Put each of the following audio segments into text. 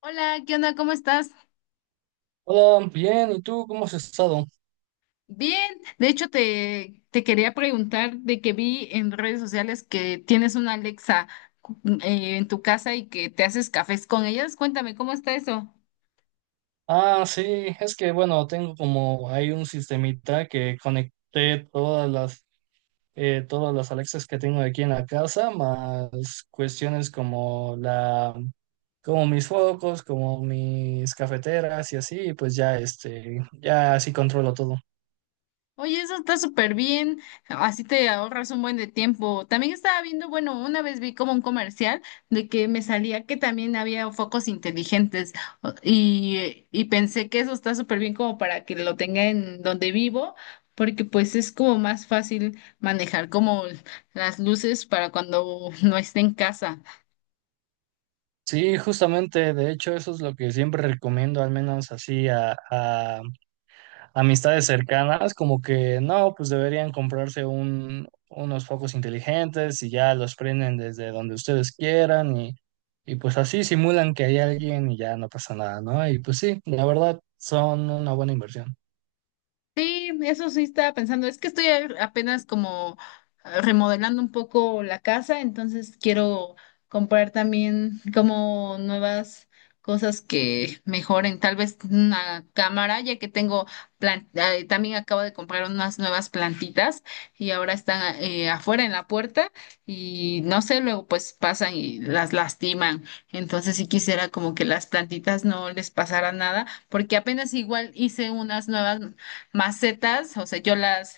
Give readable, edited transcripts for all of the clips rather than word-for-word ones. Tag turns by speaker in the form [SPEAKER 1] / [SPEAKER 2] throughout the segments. [SPEAKER 1] Hola, ¿qué onda? ¿Cómo estás?
[SPEAKER 2] Hola, bien, ¿y tú cómo has estado?
[SPEAKER 1] Bien, de hecho te quería preguntar de que vi en redes sociales que tienes una Alexa en tu casa y que te haces cafés con ellas. Cuéntame, ¿cómo está eso?
[SPEAKER 2] Ah, sí, es que bueno, tengo como hay un sistemita que conecté todas las Alexas que tengo aquí en la casa, más cuestiones como la como mis focos, como mis cafeteras y así, y pues ya este ya así controlo todo.
[SPEAKER 1] Oye, eso está súper bien, así te ahorras un buen de tiempo. También estaba viendo, bueno, una vez vi como un comercial de que me salía que también había focos inteligentes y pensé que eso está súper bien como para que lo tenga en donde vivo, porque pues es como más fácil manejar como las luces para cuando no esté en casa.
[SPEAKER 2] Sí, justamente, de hecho eso es lo que siempre recomiendo, al menos así a, amistades cercanas, como que no, pues deberían comprarse unos focos inteligentes y ya los prenden desde donde ustedes quieran y pues así simulan que hay alguien y ya no pasa nada, ¿no? Y pues sí, la verdad son una buena inversión.
[SPEAKER 1] Sí, eso sí estaba pensando. Es que estoy apenas como remodelando un poco la casa, entonces quiero comprar también como nuevas cosas que mejoren. Tal vez una cámara, ya que tengo también acabo de comprar unas nuevas plantitas y ahora están afuera en la puerta y no sé, luego pues pasan y las lastiman. Entonces sí quisiera como que las plantitas no les pasara nada, porque apenas igual hice unas nuevas macetas, o sea,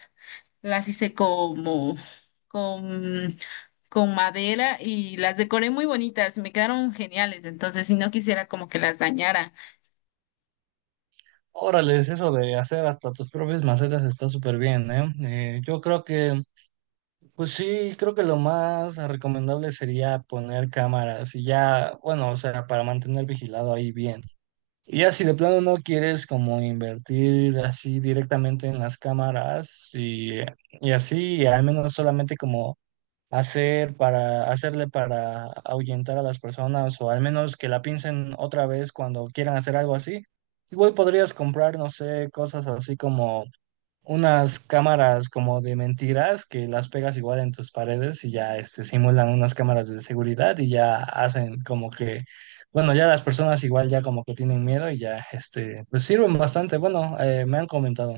[SPEAKER 1] las hice como con, con madera y las decoré muy bonitas, me quedaron geniales, entonces si no quisiera como que las dañara.
[SPEAKER 2] Órale, eso de hacer hasta tus propias macetas está súper bien, ¿eh? Yo creo que, pues sí, creo que lo más recomendable sería poner cámaras y ya, bueno, o sea, para mantener vigilado ahí bien. Y ya si de plano no quieres como invertir así directamente en las cámaras y así, y al menos solamente como hacer para hacerle para ahuyentar a las personas o al menos que la piensen otra vez cuando quieran hacer algo así, igual podrías comprar, no sé, cosas así como unas cámaras como de mentiras que las pegas igual en tus paredes y ya este, simulan unas cámaras de seguridad y ya hacen como que, bueno, ya las personas igual ya como que tienen miedo y ya, este, pues sirven bastante. Bueno, me han comentado.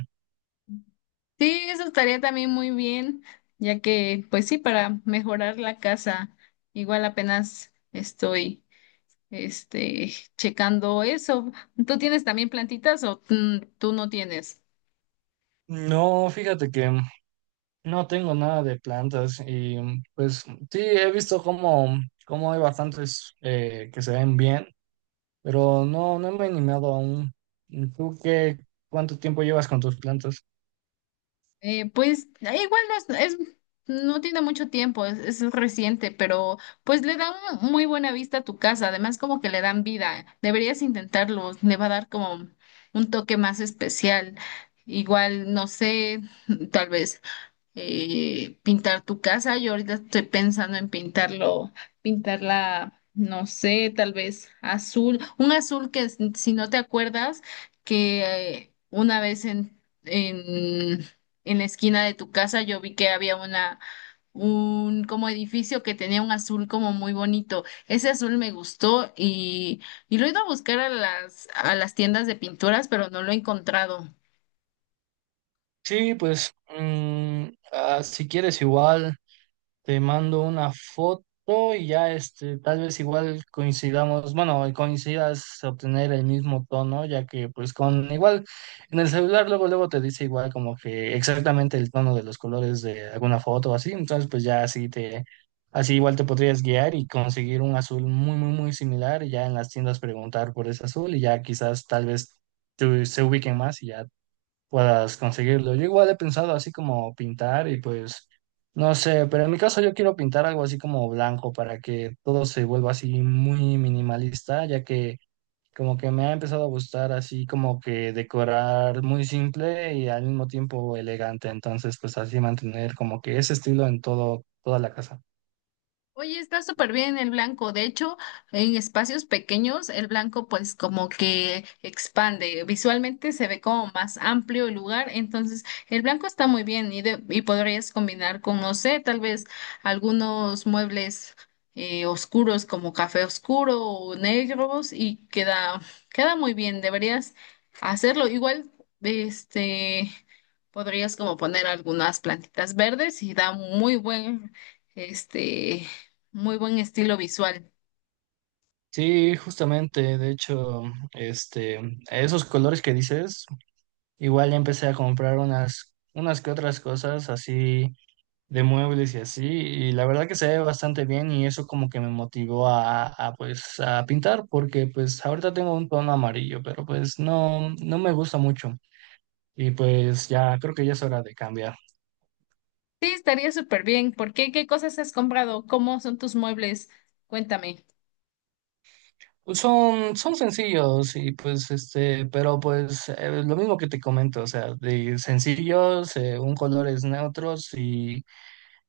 [SPEAKER 1] Sí, eso estaría también muy bien, ya que, pues sí, para mejorar la casa, igual apenas estoy. Este, checando eso. ¿Tú tienes también plantitas o mm, tú no tienes?
[SPEAKER 2] No, fíjate que no tengo nada de plantas y pues sí, he visto como, como hay bastantes que se ven bien, pero no, no me he animado aún. ¿Tú qué, cuánto tiempo llevas con tus plantas?
[SPEAKER 1] Igual no es, es- no tiene mucho tiempo, es reciente, pero pues le da muy buena vista a tu casa, además como que le dan vida, deberías intentarlo, le va a dar como un toque más especial, igual, no sé, tal vez pintar tu casa. Yo ahorita estoy pensando en pintarlo, pintarla, no sé, tal vez azul, un azul si no te acuerdas, que una vez en la esquina de tu casa yo vi que había un como edificio que tenía un azul como muy bonito. Ese azul me gustó y lo he ido a buscar a a las tiendas de pinturas, pero no lo he encontrado.
[SPEAKER 2] Sí, pues mm, ah, si quieres igual te mando una foto y ya este tal vez igual coincidamos, bueno, coincidas obtener el mismo tono, ya que pues con igual en el celular luego luego te dice igual como que exactamente el tono de los colores de alguna foto o así, entonces pues ya así te así igual te podrías guiar y conseguir un azul muy muy muy similar y ya en las tiendas preguntar por ese azul y ya quizás tal vez tú- se ubiquen más y ya puedas conseguirlo. Yo igual he pensado así como pintar y pues no sé, pero en mi caso yo quiero pintar algo así como blanco para que todo se vuelva así muy minimalista, ya que como que me ha empezado a gustar así como que decorar muy simple y al mismo tiempo elegante, entonces pues así mantener como que ese estilo en todo toda la casa.
[SPEAKER 1] Oye, está súper bien el blanco. De hecho, en espacios pequeños, el blanco pues como que expande. Visualmente se ve como más amplio el lugar. Entonces, el blanco está muy bien y, y podrías combinar con, no sé, tal vez algunos muebles oscuros como café oscuro o negros y queda muy bien. Deberías hacerlo. Igual, este, podrías como poner algunas plantitas verdes y da este muy buen estilo visual.
[SPEAKER 2] Sí, justamente, de hecho, este, esos colores que dices, igual ya empecé a comprar unas que otras cosas así de muebles y así, y la verdad que se ve bastante bien y eso como que me motivó pues a pintar porque pues ahorita tengo un tono amarillo, pero pues no, no me gusta mucho y pues ya creo que ya es hora de cambiar.
[SPEAKER 1] Sí, estaría súper bien. ¿Por qué? ¿Qué cosas has comprado? ¿Cómo son tus muebles? Cuéntame.
[SPEAKER 2] Son sencillos y pues este, pero pues lo mismo que te comento, o sea, de sencillos, un colores neutros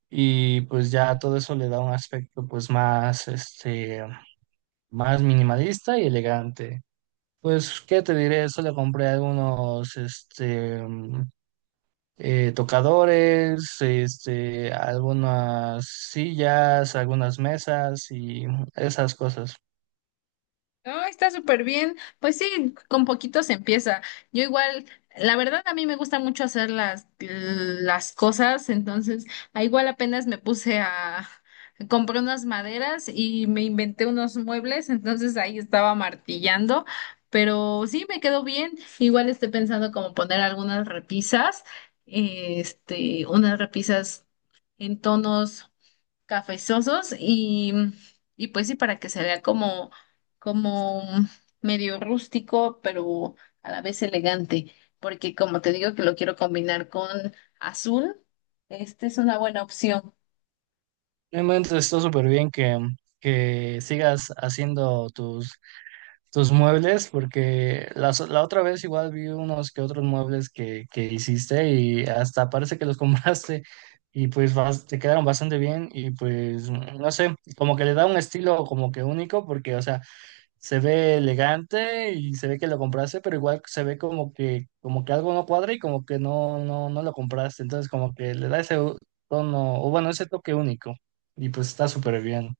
[SPEAKER 2] y pues ya todo eso le da un aspecto pues más este, más minimalista y elegante. Pues, ¿qué te diré? Solo compré algunos, este, mm, tocadores, este, algunas sillas, algunas mesas y esas cosas.
[SPEAKER 1] No, está súper bien. Pues sí, con poquito se empieza. Yo igual, la verdad a mí me gusta mucho hacer las cosas, entonces igual apenas me puse a compré unas maderas y me inventé unos muebles, entonces ahí estaba martillando, pero sí me quedó bien. Igual estoy pensando como poner algunas repisas, este, unas repisas en tonos cafezosos y pues sí, para que se vea como, como medio rústico, pero a la vez elegante, porque como te digo que lo quiero combinar con azul, esta es una buena opción.
[SPEAKER 2] Realmente está súper bien que sigas haciendo tus muebles, porque la, so- la otra vez igual vi unos que otros muebles que hiciste y hasta parece que los compraste y pues bas- te quedaron bastante bien y pues no sé, como que le da un estilo como que único porque, o sea, se ve elegante y se ve que lo compraste, pero igual se ve como que algo no cuadra y como que no, no, no lo compraste, entonces como que le da ese tono, o bueno, ese toque único y pues está súper bien.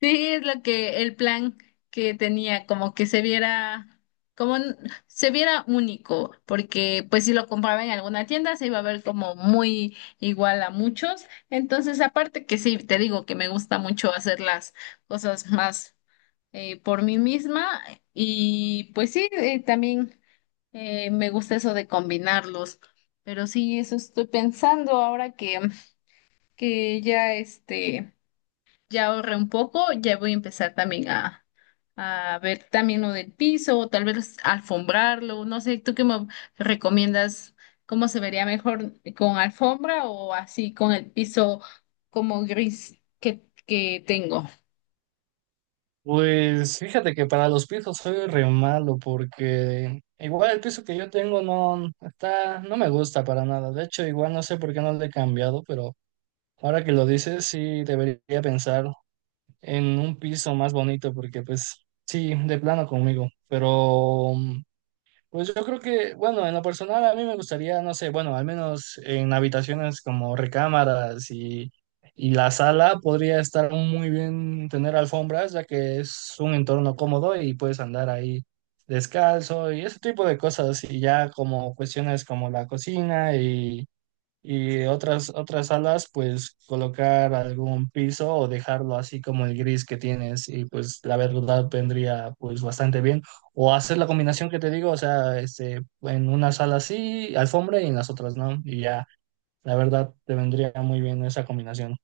[SPEAKER 1] Sí, es lo que el plan que tenía, como que se viera, como n- se viera único, porque pues si lo compraba en alguna tienda se iba a ver como muy igual a muchos. Entonces, aparte que sí, te digo que me gusta mucho hacer las cosas más por mí misma y pues sí, también me gusta eso de combinarlos. Pero sí, eso estoy pensando ahora que ya este ya ahorré un poco, ya voy a empezar también a ver también lo del piso, o tal vez alfombrarlo, no sé, ¿tú qué me recomiendas? ¿Cómo se vería mejor con alfombra o así con el piso como gris que tengo?
[SPEAKER 2] Pues fíjate que para los pisos soy re malo porque igual el piso que yo tengo no está, no me gusta para nada. De hecho, igual no sé por qué no lo he cambiado, pero ahora que lo dices, sí debería pensar en un piso más bonito porque pues sí, de plano conmigo. Pero mm, pues yo creo que, bueno, en lo personal a mí me gustaría, no sé, bueno, al menos en habitaciones como recámaras y la sala podría estar muy bien tener alfombras, ya que es un entorno cómodo y puedes andar ahí descalzo y ese tipo de cosas. Y ya como cuestiones como la cocina y otras salas, pues colocar algún piso o dejarlo así como el gris que tienes y pues la verdad vendría pues bastante bien. O hacer la combinación que te digo, o sea, este, en una sala sí, alfombra y en las otras no. Y ya, la verdad te vendría muy bien esa combinación.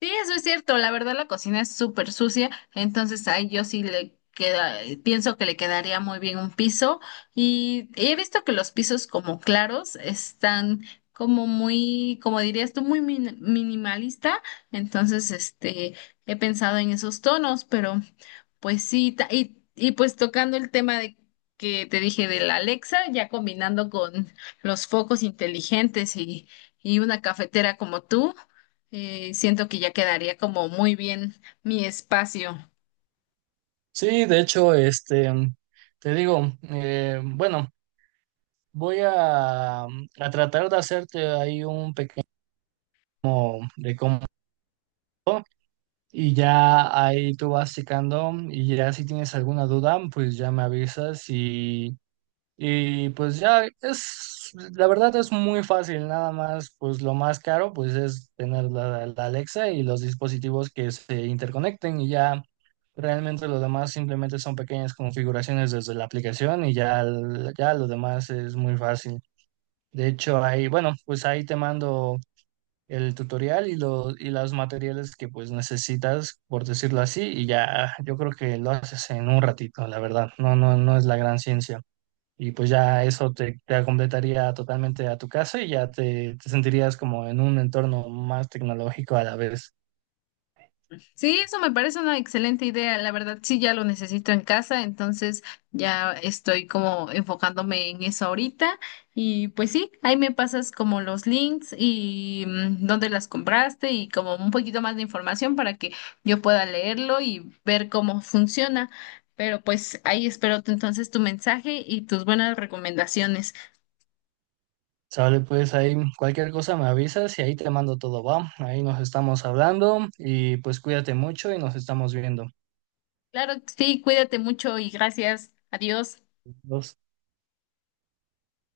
[SPEAKER 1] Sí, eso es cierto. La verdad, la cocina es súper sucia, entonces ahí yo sí le queda, pienso que le quedaría muy bien un piso. Y he visto que los pisos como claros están como muy, como dirías tú, minimalista. Entonces, este, he pensado en esos tonos, pero pues sí, y pues tocando el tema de que te dije de la Alexa, ya combinando con los focos inteligentes y una cafetera como tú siento que ya quedaría como muy bien mi espacio.
[SPEAKER 2] Sí, de hecho, este, te digo, bueno, voy a tratar de hacerte ahí un pequeño de cómo Y ya ahí tú vas secando y ya si tienes alguna duda, pues ya me avisas y pues ya es, la verdad es muy fácil, nada más, pues lo más caro pues es tener la Alexa y los dispositivos que se interconecten y ya realmente lo demás simplemente son pequeñas configuraciones desde la aplicación ya lo demás es muy fácil. De hecho, ahí, bueno, pues ahí te mando el tutorial y los materiales que pues necesitas, por decirlo así, y ya yo creo que lo haces en un ratito, la verdad, no es la gran ciencia. Y pues ya eso te completaría totalmente a tu casa y ya te sentirías como en un entorno más tecnológico a la vez.
[SPEAKER 1] Sí, eso me parece una excelente idea. La verdad, sí, ya lo necesito en casa, entonces ya estoy como enfocándome en eso ahorita. Y pues sí, ahí me pasas como los links y mm, dónde las compraste y como un poquito más de información para que yo pueda leerlo y ver cómo funciona. Pero pues ahí espero entonces tu mensaje y tus buenas recomendaciones.
[SPEAKER 2] Sale, pues ahí cualquier cosa me avisas y ahí te mando todo, va. Ahí nos estamos hablando y pues cuídate mucho y nos estamos viendo.
[SPEAKER 1] Claro, que sí, cuídate mucho y gracias. Adiós.
[SPEAKER 2] Nos-